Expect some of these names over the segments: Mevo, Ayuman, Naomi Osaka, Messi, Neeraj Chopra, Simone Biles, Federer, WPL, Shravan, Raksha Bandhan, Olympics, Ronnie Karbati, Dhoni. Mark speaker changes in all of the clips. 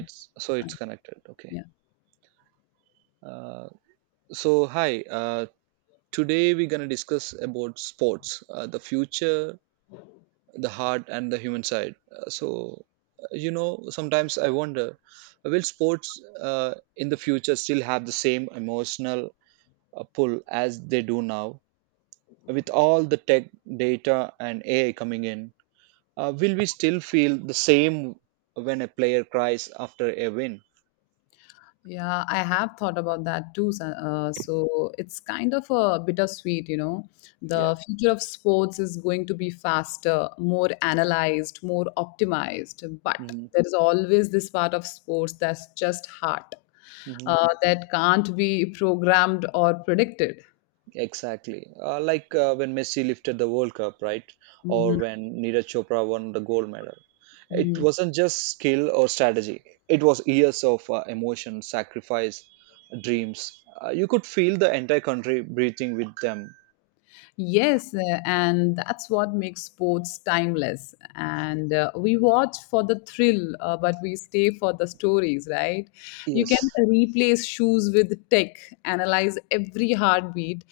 Speaker 1: Uh,
Speaker 2: connected. Okay.
Speaker 1: Yeah,
Speaker 2: Uh, so hi. Today we're gonna discuss about sports, the future, the heart, and the human side. Sometimes I wonder, will sports in the future still have the same emotional pull as they do now? With all the tech data and AI coming in, will we still feel the same when a player cries after a win?
Speaker 1: yeah, I have thought about that too. So it's kind of a bittersweet, you know.
Speaker 2: Yeah.
Speaker 1: The future of sports is going to be faster, more analyzed, more optimized, but
Speaker 2: hmm
Speaker 1: there is always this part of sports that's just hard, that can't be programmed or predicted.
Speaker 2: Exactly. Like when Messi lifted the World Cup, right? Or
Speaker 1: Mhm.
Speaker 2: when Neeraj Chopra won the gold medal. It
Speaker 1: Mhm.
Speaker 2: wasn't just skill or strategy, it was years of emotion, sacrifice, dreams. You could feel the entire country breathing with them.
Speaker 1: Yes, and that's what makes sports timeless. And we watch for the thrill, but we stay for the stories, right? You can
Speaker 2: Yes.
Speaker 1: replace shoes with tech, analyze every heartbeat,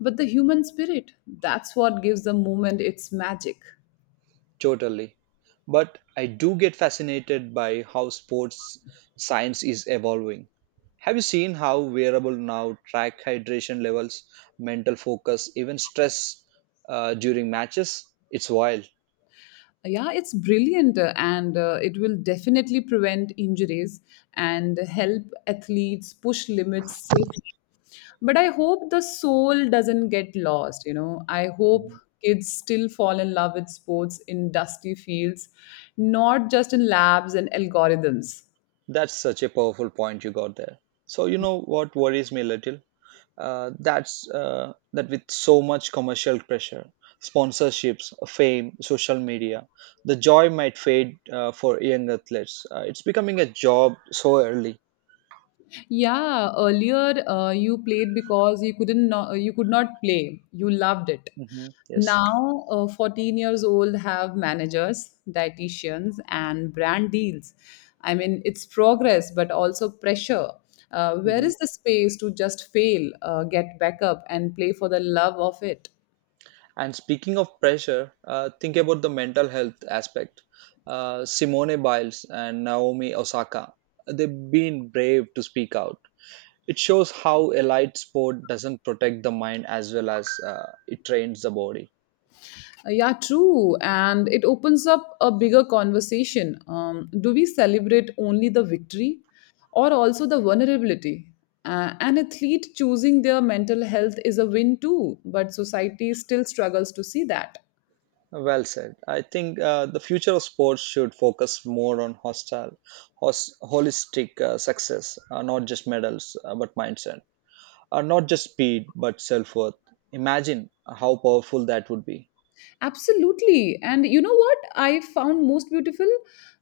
Speaker 1: but the human spirit, that's what gives the moment its magic.
Speaker 2: Totally. But I do get fascinated by how sports science is evolving. Have you seen how wearable now track hydration levels, mental focus, even stress during matches? It's wild.
Speaker 1: Yeah, it's brilliant and it will definitely prevent injuries and help athletes push limits safely. But I hope the soul doesn't get lost, you know. I hope kids still fall in love with sports in dusty fields, not just in labs and algorithms.
Speaker 2: That's such a powerful point you got there. So, you know what worries me a little? That with so much commercial pressure, sponsorships, fame, social media, the joy might fade for young athletes. It's becoming a job so early.
Speaker 1: Yeah, earlier you played because you couldn't no- you could not play. You loved it.
Speaker 2: Yes.
Speaker 1: Now, 14 years old have managers, dietitians, and brand deals. I mean, it's progress, but also pressure. Where
Speaker 2: hmm
Speaker 1: is the space to just fail, get back up, and play for the love of it?
Speaker 2: and speaking of pressure, think about the mental health aspect. Simone Biles and Naomi Osaka, they've been brave to speak out. It shows how elite sport doesn't protect the mind as well as it trains the body.
Speaker 1: Yeah, true. And it opens up a bigger conversation. Do we celebrate only the victory or also the vulnerability? An athlete choosing their mental health is a win too, but society still struggles to see that.
Speaker 2: Well said. I think the future of sports should focus more on holistic success, not just medals, but mindset, not just speed, but self worth. Imagine how powerful that would be.
Speaker 1: Absolutely. And you know what I found most beautiful?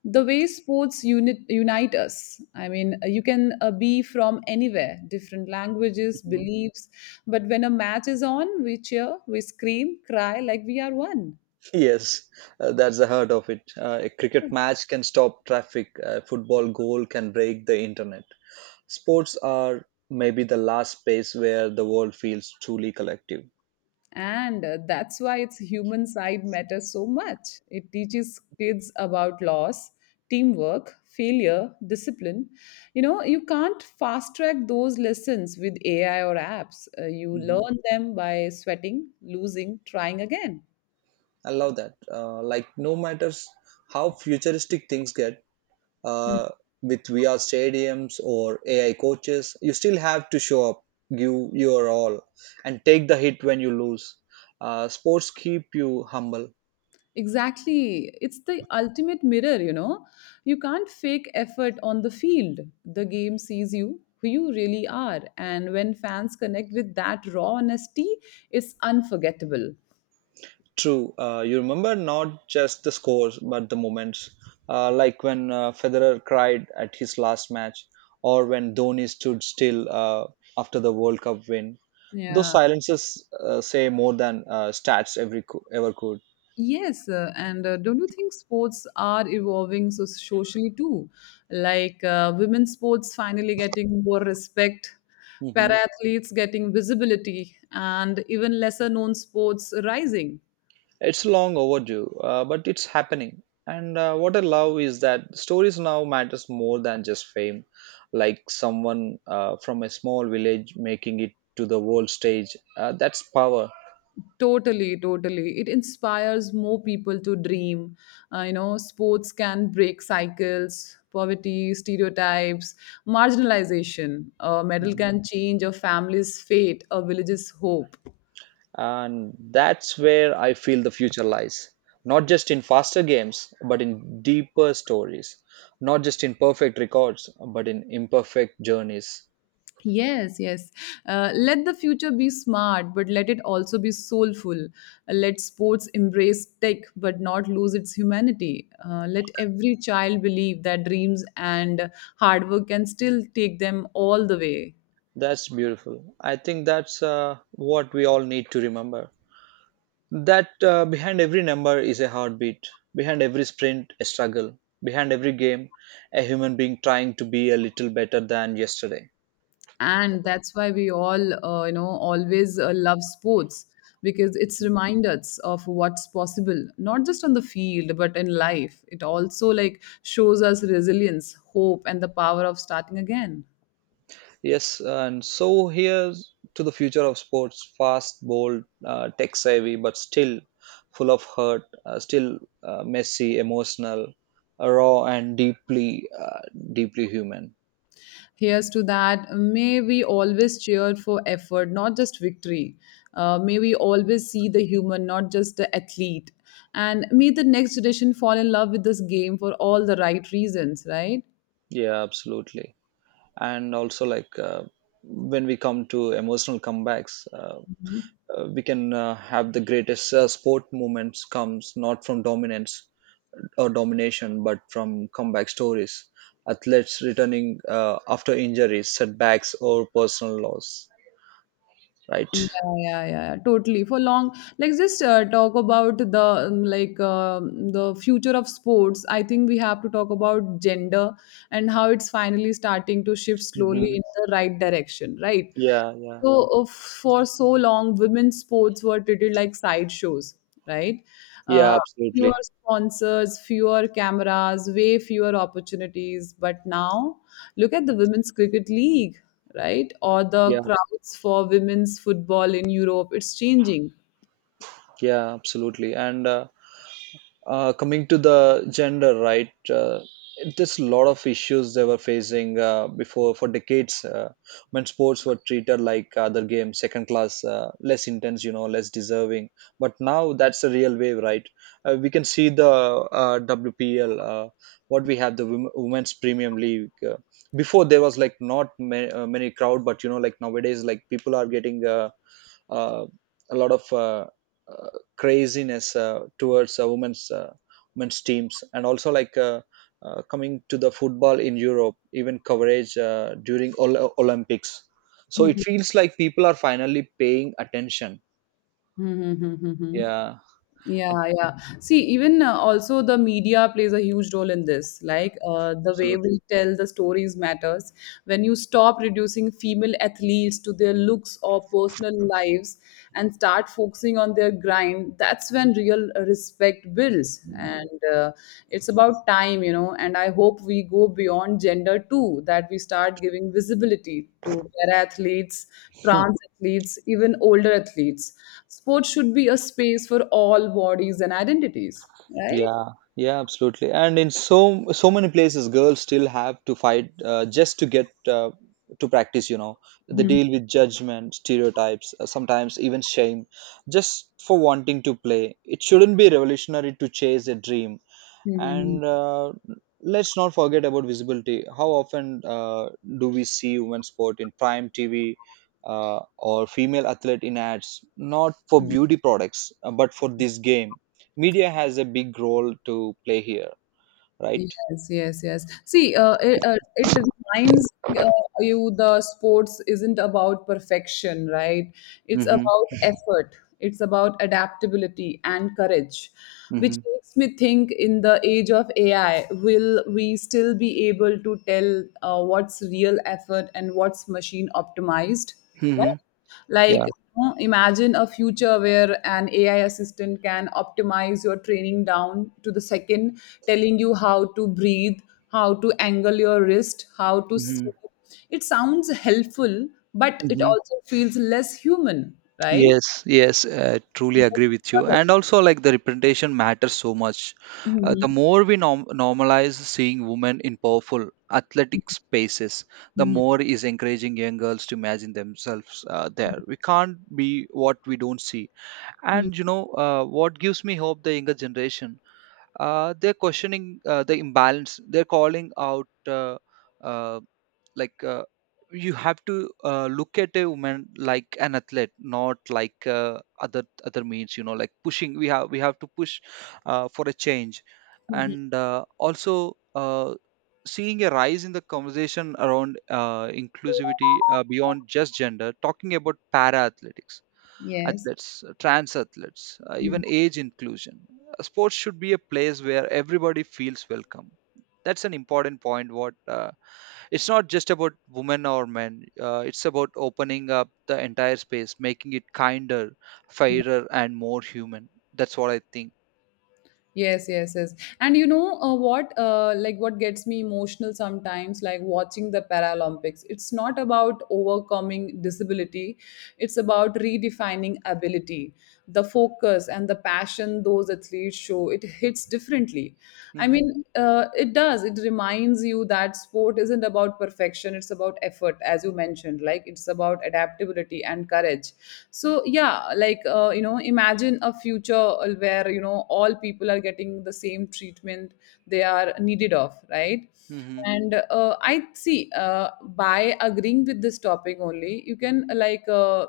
Speaker 1: The way unite us. I mean, you can be from anywhere, different languages,
Speaker 2: Mhm.
Speaker 1: beliefs. But when a match is on, we cheer, we scream, cry like we are one.
Speaker 2: Yes, that's the heart of it. A cricket match can stop traffic, a football goal can break the internet. Sports are maybe the last space where the world feels truly collective.
Speaker 1: And that's why its human side matters so much. It teaches kids about loss, teamwork, failure, discipline. You know, you can't fast track those lessons with AI or apps. You learn them by sweating, losing, trying again.
Speaker 2: I love that. Like no matters how futuristic things get,
Speaker 1: Hmm.
Speaker 2: uh, with VR stadiums or AI coaches, you still have to show up, give your all, and take the hit when you lose. Sports keep you humble.
Speaker 1: Exactly. It's the ultimate mirror, you know. You can't fake effort on the field. The game sees you, who you really are. And when fans connect with that raw honesty, it's unforgettable.
Speaker 2: True. You remember not just the scores, but the moments. Like when Federer cried at his last match, or when Dhoni stood still after the World Cup win. Those
Speaker 1: Yeah.
Speaker 2: silences say more than stats ever could.
Speaker 1: Yes, and don't you think sports are evolving so socially too? Like women's sports finally getting more respect, para
Speaker 2: hmm
Speaker 1: athletes getting visibility, and even lesser known sports rising.
Speaker 2: It's long overdue, but it's happening. And what I love is that stories now matters more than just fame. Like someone from a small village making it to the world stage, that's power.
Speaker 1: Totally, totally. It inspires more people to dream. You know, sports can break cycles, poverty, stereotypes, marginalization. A medal can change a family's fate, a village's hope.
Speaker 2: And that's where I feel the future lies. Not just in faster games, but in deeper stories. Not just in perfect records, but in imperfect journeys.
Speaker 1: Yes, yes. Let the future be smart, but let it also be soulful. Let sports embrace tech, but not lose its humanity. Let every child believe that dreams and hard work can still take them all the way.
Speaker 2: That's beautiful. I think that's what we all need to remember. That behind every number is a heartbeat, behind every sprint, a struggle, behind every game, a human being trying to be a little better than yesterday.
Speaker 1: And that's why we all, you know, always love sports because it's remind us of what's possible, not just on the field, but in life. It also like shows us resilience, hope, and the power of starting again.
Speaker 2: Yes, and so here to the future of sports, fast, bold, tech savvy, but still full of hurt, still messy, emotional, raw, and deeply human.
Speaker 1: Here's to that. May we always cheer for effort, not just victory. May we always see the human, not just the athlete. And may the next generation fall in love with this game for all the right reasons, right?
Speaker 2: Yeah, absolutely. And also, when we come to emotional comebacks, we can have the greatest sport moments comes not from dominance or domination, but from comeback stories, athletes returning after injuries, setbacks, or personal loss. Right?
Speaker 1: Yeah, yeah, yeah, totally. For long, like just talk about the the future of sports. I think we have to talk about gender and how it's finally starting to shift slowly
Speaker 2: hmm
Speaker 1: in the right direction, right?
Speaker 2: Yeah, yeah,
Speaker 1: So for so long, women's sports were treated like sideshows, right?
Speaker 2: yeah,
Speaker 1: Uh, Fewer
Speaker 2: absolutely.
Speaker 1: sponsors, fewer cameras, way fewer opportunities. But now, look at the Women's Cricket League, right? Or the
Speaker 2: Yeah,
Speaker 1: crowds for women's football in Europe, it's changing.
Speaker 2: yeah, absolutely. And Coming to the gender, right? There's a lot of issues they were facing before for decades, when sports were treated like other games, second class, less intense, you know, less deserving. But now that's the real wave, right? We can see the WPL, what we have the women's premium league. Before there was like not many crowd, but you know, like nowadays, like people are getting. Uh, a lot of uh, craziness towards women's teams, and also like coming to the football in Europe, even coverage during Olympics. So it
Speaker 1: Mhm.
Speaker 2: feels like people are finally paying attention.
Speaker 1: Mhm, mhm, mhm.
Speaker 2: Yeah,
Speaker 1: Yeah,
Speaker 2: and-
Speaker 1: yeah. See, even also the media plays a huge role in this. Like the way
Speaker 2: Absolutely.
Speaker 1: we tell the stories matters. When you stop reducing female athletes to their looks or personal lives and start focusing on their grind, that's when real respect builds. And it's about time, you know. And I hope we go beyond gender too, that we start giving visibility to para athletes, trans athletes, even older athletes. Sports should be a space for all bodies and identities, right?
Speaker 2: Yeah, yeah, absolutely. And in so many places, girls still have to fight just to get to practice. You know, they
Speaker 1: Mhm.
Speaker 2: deal with judgment, stereotypes, sometimes even shame, just for wanting to play. It shouldn't be revolutionary to chase a dream.
Speaker 1: Mhm.
Speaker 2: And let's not forget about visibility. How often do we see women's sport in prime TV, or female athlete in ads? Not for beauty products, but for this game. Media has a big role to play here, right?
Speaker 1: Yes, yes, yes. See, it reminds uh, you the sports isn't about perfection, right? It's
Speaker 2: Mm-hmm.
Speaker 1: about effort, it's about adaptability and courage, which
Speaker 2: Mm-hmm.
Speaker 1: makes me think in the age of AI, will we still be able to tell what's real effort and what's machine optimized, right?
Speaker 2: Mm-hmm.
Speaker 1: Like,
Speaker 2: Yeah.
Speaker 1: you know, imagine a future where an AI assistant can optimize your training down to the second, telling you how to breathe, how to angle your wrist, how to
Speaker 2: Mm-hmm.
Speaker 1: sleep. It sounds helpful, but it also feels less human, right?
Speaker 2: Yes, yes, I truly
Speaker 1: Mhm.
Speaker 2: agree with you. And also, like the representation matters so much.
Speaker 1: Mhm.
Speaker 2: The more we normalize seeing women in powerful athletic spaces, the more is encouraging young girls to imagine themselves there. We can't be what we don't see.
Speaker 1: Mhm.
Speaker 2: And you know, what gives me hope, the younger generation, they're questioning the imbalance. They're calling out. Uh, like uh, you have to look at a woman like an athlete, not like other means, you know, like pushing, we have to push for a change.
Speaker 1: Mhm.
Speaker 2: And also uh, seeing a rise in the conversation around inclusivity, beyond just gender, talking about para athletics
Speaker 1: Yes.
Speaker 2: athletes, trans athletes, even age inclusion. Sports should be a place where everybody feels welcome. That's an important point. What It's not just about women or men, it's about opening up the entire space, making it kinder, fairer and more human. That's what I think.
Speaker 1: Yes, yes, yes. And you know what? Like what gets me emotional sometimes, like watching the Paralympics. It's not about overcoming disability; it's about redefining ability. The focus and the passion those athletes show it hits differently. I
Speaker 2: hmm
Speaker 1: mean, it does. It reminds you that sport isn't about perfection; it's about effort but as you mentioned like it's about adaptability and courage so yeah like you know imagine a future where you know all people are getting the same treatment they are needed of right
Speaker 2: hmm
Speaker 1: and I see by agreeing with this topic only you can like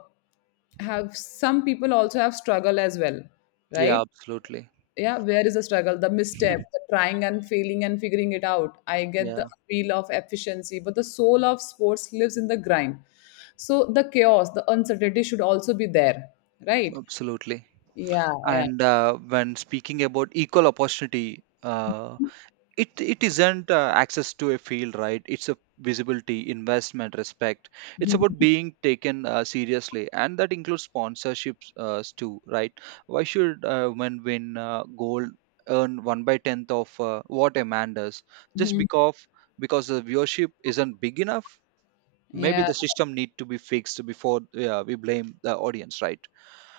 Speaker 1: have some people also have struggle as well
Speaker 2: yeah,
Speaker 1: right
Speaker 2: absolutely.
Speaker 1: yeah, where is the struggle, the misstep, the trying and failing and figuring it out? I get the
Speaker 2: Yeah,
Speaker 1: appeal of efficiency, but the soul of sports lives in the grind. So the chaos, the uncertainty should also be there, right?
Speaker 2: absolutely.
Speaker 1: Yeah, yeah.
Speaker 2: And when speaking about equal opportunity, it isn't access to a field, right? It's a visibility, investment, respect. It's
Speaker 1: Mhm,
Speaker 2: about being taken seriously, and that includes sponsorships too, right? Why should women win gold, earn 1 by 10th of what a man does, just
Speaker 1: mhm.
Speaker 2: because the viewership isn't big enough? Maybe
Speaker 1: Yeah.
Speaker 2: the system need to be fixed before we blame the audience, right?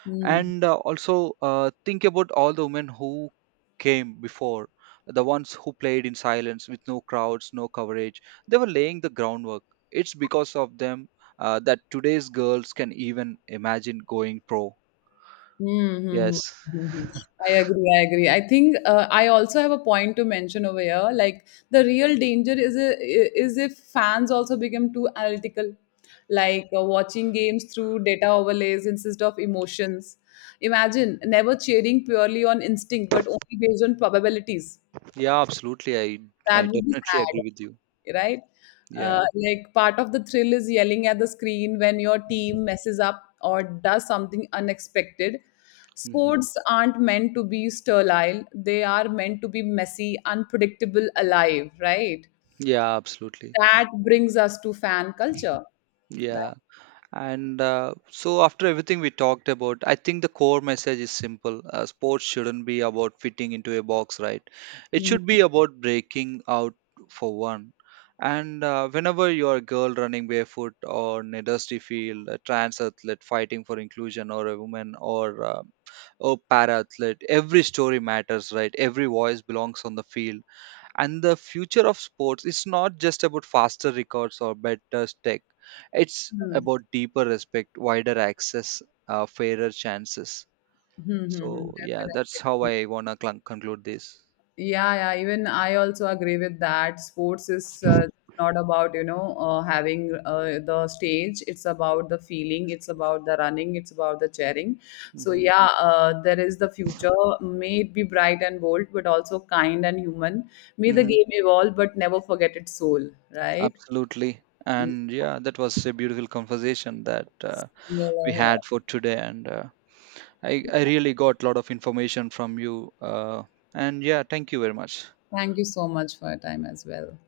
Speaker 1: Hmm.
Speaker 2: And also think about all the women who came before, the ones who played in silence with no crowds, no coverage. They were laying the groundwork. It's because of them that today's girls can even imagine going pro.
Speaker 1: Mm-hmm.
Speaker 2: Yes.
Speaker 1: I agree. I agree. I think I also have a point to mention over here. Like the real danger is a, is if fans also become too analytical, like watching games through data overlays instead of emotions. Imagine never cheering purely on instinct, but only based on probabilities.
Speaker 2: Yeah, absolutely. I
Speaker 1: That would be
Speaker 2: definitely agree with
Speaker 1: sad,
Speaker 2: you.
Speaker 1: right?
Speaker 2: Yeah.
Speaker 1: Like part of the thrill is yelling at the screen when your team messes up or does something unexpected.
Speaker 2: hmm
Speaker 1: Sports aren't meant to be sterile, they are meant to be messy, unpredictable, alive, right?
Speaker 2: yeah, absolutely.
Speaker 1: That brings us to fan culture.
Speaker 2: Yeah.
Speaker 1: Right?
Speaker 2: And so, after everything we talked about, I think the core message is simple. Sports shouldn't be about fitting into a box, right? It should be
Speaker 1: Mhm.
Speaker 2: about breaking out for one. And whenever you're a girl running barefoot or in a dusty field, a trans athlete fighting for inclusion, or a woman, or a para athlete, every story matters, right? Every voice belongs on the field. And the future of sports is not just about faster records or better tech, it's
Speaker 1: Mhm.
Speaker 2: about deeper respect, wider access, fairer chances.
Speaker 1: Mhm. Mhm.
Speaker 2: So yeah, that's how
Speaker 1: Definitely.
Speaker 2: I wanna conclude this.
Speaker 1: Yeah, yeah. Even I also agree with that. Sports is not about, you know, having the stage. It's about the feeling. It's about the running. It's about the cheering. So,
Speaker 2: hmm
Speaker 1: yeah, there is the future. May it be bright and bold, but also kind and human. May the
Speaker 2: hmm
Speaker 1: game evolve, but never forget its soul, right?
Speaker 2: Absolutely.
Speaker 1: Yeah.
Speaker 2: And yeah, that was a beautiful conversation that we
Speaker 1: Yeah.
Speaker 2: had for today. And uh, I really got a lot of information from you, and yeah, thank you very much.
Speaker 1: Thank you so much for your time as well.